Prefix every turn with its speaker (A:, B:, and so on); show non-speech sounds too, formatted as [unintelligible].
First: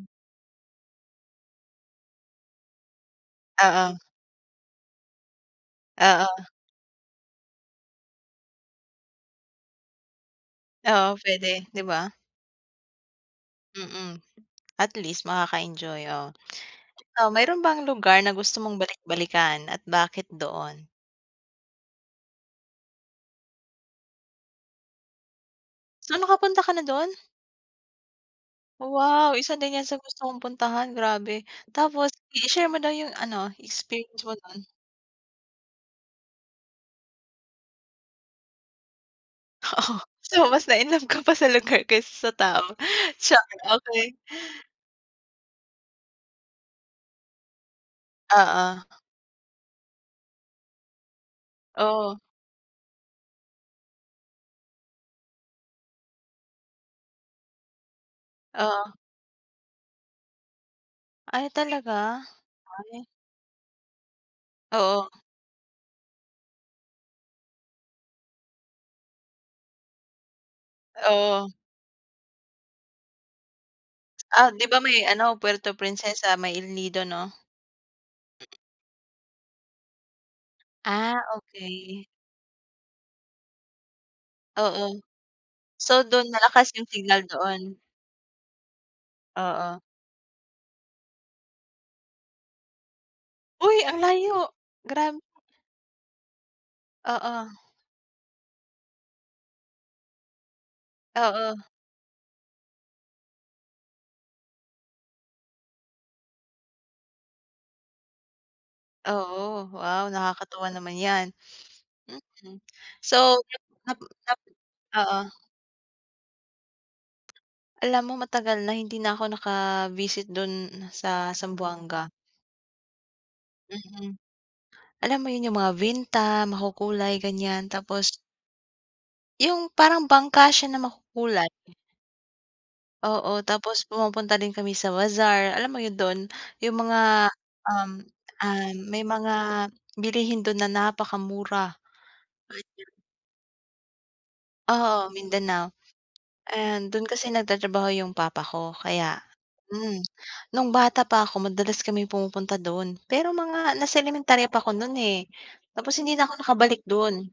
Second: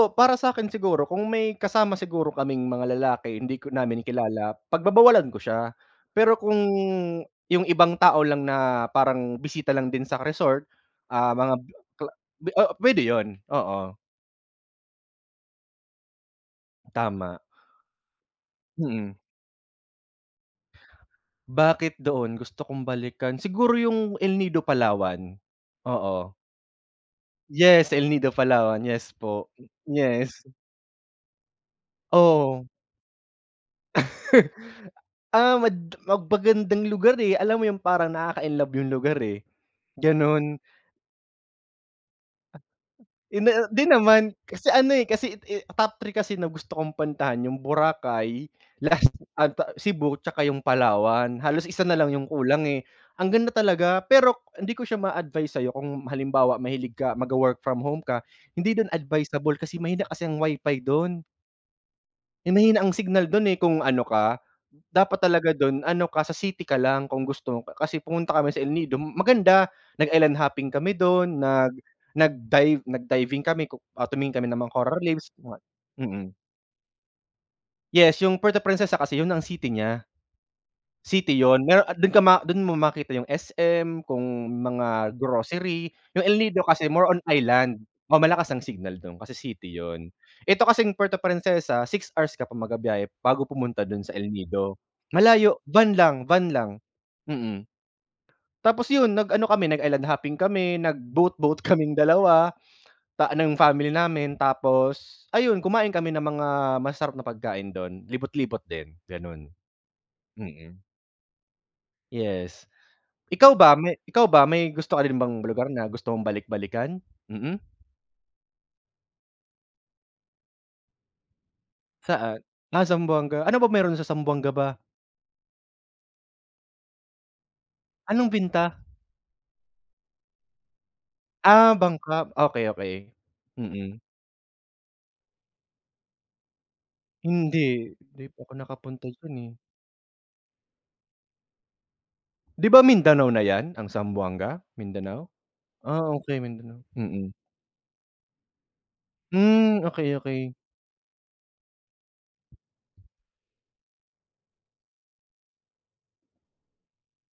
A: M
B: para sa'kin siguro kung may kasama siguro kaming mga lalaki, hindi ko
A: Oo.
B: namin kilala, pagbabawalan ko siya. Pero
A: Oo.
B: kung yung ibang tao lang na parang bisita lang din sa resort,
A: Oo,
B: ah, mga
A: puwede, 'di
B: kla
A: ba?
B: o pwede yun, oo.
A: Mm. At least makaka-enjoy, oo. Ikaw,
B: Tama.
A: mayro'n bang lugar na gusto mong
B: Mm.
A: balik-balikan at bakit doon?
B: Bakit doon gusto kong balikan, siguro yung El Nido Palawan,
A: So,
B: oo.
A: nakapunta ka na do'n?
B: Yes, El Nido Palawan. Yes
A: Wow!
B: po,
A: Isa din 'yan sa gusto kong
B: yes.
A: puntahan, grabe. Tapos
B: Oo.
A: i-share mo daw yung ano, experience mo nun.
B: [laughs] Ah, mad mag magandang lugar, eh. Alam mo yung parang nakaka-inlove yung lugar, eh,
A: Oo. So,
B: ganun.
A: mas na-inlove ka pa sa lugar kaysa sa tao. Char!
B: Hindi, 'di
A: Okey.
B: naman. Kasi ano, eh, kasi, eh, top 3 kasi na gusto kong puntahan yung Boracay,
A: Oo.
B: last ano 'to, Cebu tsaka yung Palawan. Halos isa na lang
A: Oh.
B: yung kulang, eh. Ang ganda talaga. Pero hindi ko siya maa-advice sa'yo kung halimbawa mahilig ka magwo-work from home ka, hindi dun
A: Oo.
B: advisable kasi mahina kasi ang WiFi dun.
A: Ay talaga?
B: Eh, mahina ang
A: Why?
B: signal dun, eh. Kung ano ka,
A: Oo.
B: dapat talaga dun ano ka, sa city ka lang kung gusto Kasi pumunta kami sa El Nido, maganda. Nag-island hopping kami dun,
A: Oo.
B: nag nag-dive nag-diving kami, ku ah, tumingin
A: Ah,
B: kami ng
A: 'di
B: mga
A: ba
B: coral
A: may
B: reefs,
A: ano,
B: mga
A: Puerto
B: mm.
A: Princesa, may El Nido, 'no?
B: Yes, yung Puerto Princesa kasi yun ang city nya.
A: Ah,
B: City yun. Meron at
A: okey.
B: dun ka ma dun mo makita yung SM, kung
A: Oo.
B: mga grocery.
A: So,
B: Yung
A: dun
B: El Nido
A: malakas yung
B: kasi more on
A: signal doon?
B: island. Oh, malakas ang signal dun kasi city
A: Oo.
B: yun. 'Eto kasing Puerto Princesa, 6 hours ka pa magbibiyahe bago
A: Uy,
B: pumunta
A: ang
B: dun sa El
A: layo!
B: Nido.
A: Grab
B: Malayo van lang, van lang,
A: Oo.
B: mm. Tapos yun nag-ano kami, nag-island hopping kami, nag-boat-boat
A: Oo.
B: kaming 2 ta ng family namin. Tapos ayun, kumain kami ng mga masasarap na pagkain dun, libot-libot din, gano'n.
A: Oo. Wow, nakakatuwa
B: Mm.
A: naman 'yan, mm.
B: Yes.
A: So,
B: Ikaw ba
A: nap
B: may
A: nap
B: ikaw
A: nap
B: ba may gusto ka rin
A: oo.
B: bang lugar na gusto mong balik-balikan? Mm.
A: Alam mo matagal na hindi na ako naka-visit dun sa Zamboanga.
B: Saan? Ah, Zamboanga. Ano ba meron sa
A: Mm.
B: Zamboanga ba?
A: Alam mo yun yung mga vinta, makukulay, ganyan. Tapos
B: Anong vinta?
A: Yung parang bangka siya na makukulay.
B: Ah, bangka. Okey, okey.
A: Oo, tapos
B: Mm.
A: pumupunta din kami sa bazaar. Alam mo yun dun, yung mga, um,
B: Hindi. Hindi pa ako
A: um, may
B: nakapunta
A: mga
B: diyan, eh.
A: bilihin dun na napakamura.
B: 'Di ba
A: [unintelligible]
B: Mindanao na 'yan ang Zamboanga?
A: Oo,
B: Mindanao?
A: Mindanao.
B: Ah, okey, Mindanao,
A: And do'n kasi
B: mm.
A: nagtratrabaho 'yong papa ko kaya
B: Hmm,
A: mm.
B: okey, okey.
A: Nung bata pa ako madalas kami pumupunta do'n, pero mga nasa elementarya pa ako no'n, eh. Tapos hindi na ako nakabalik dun.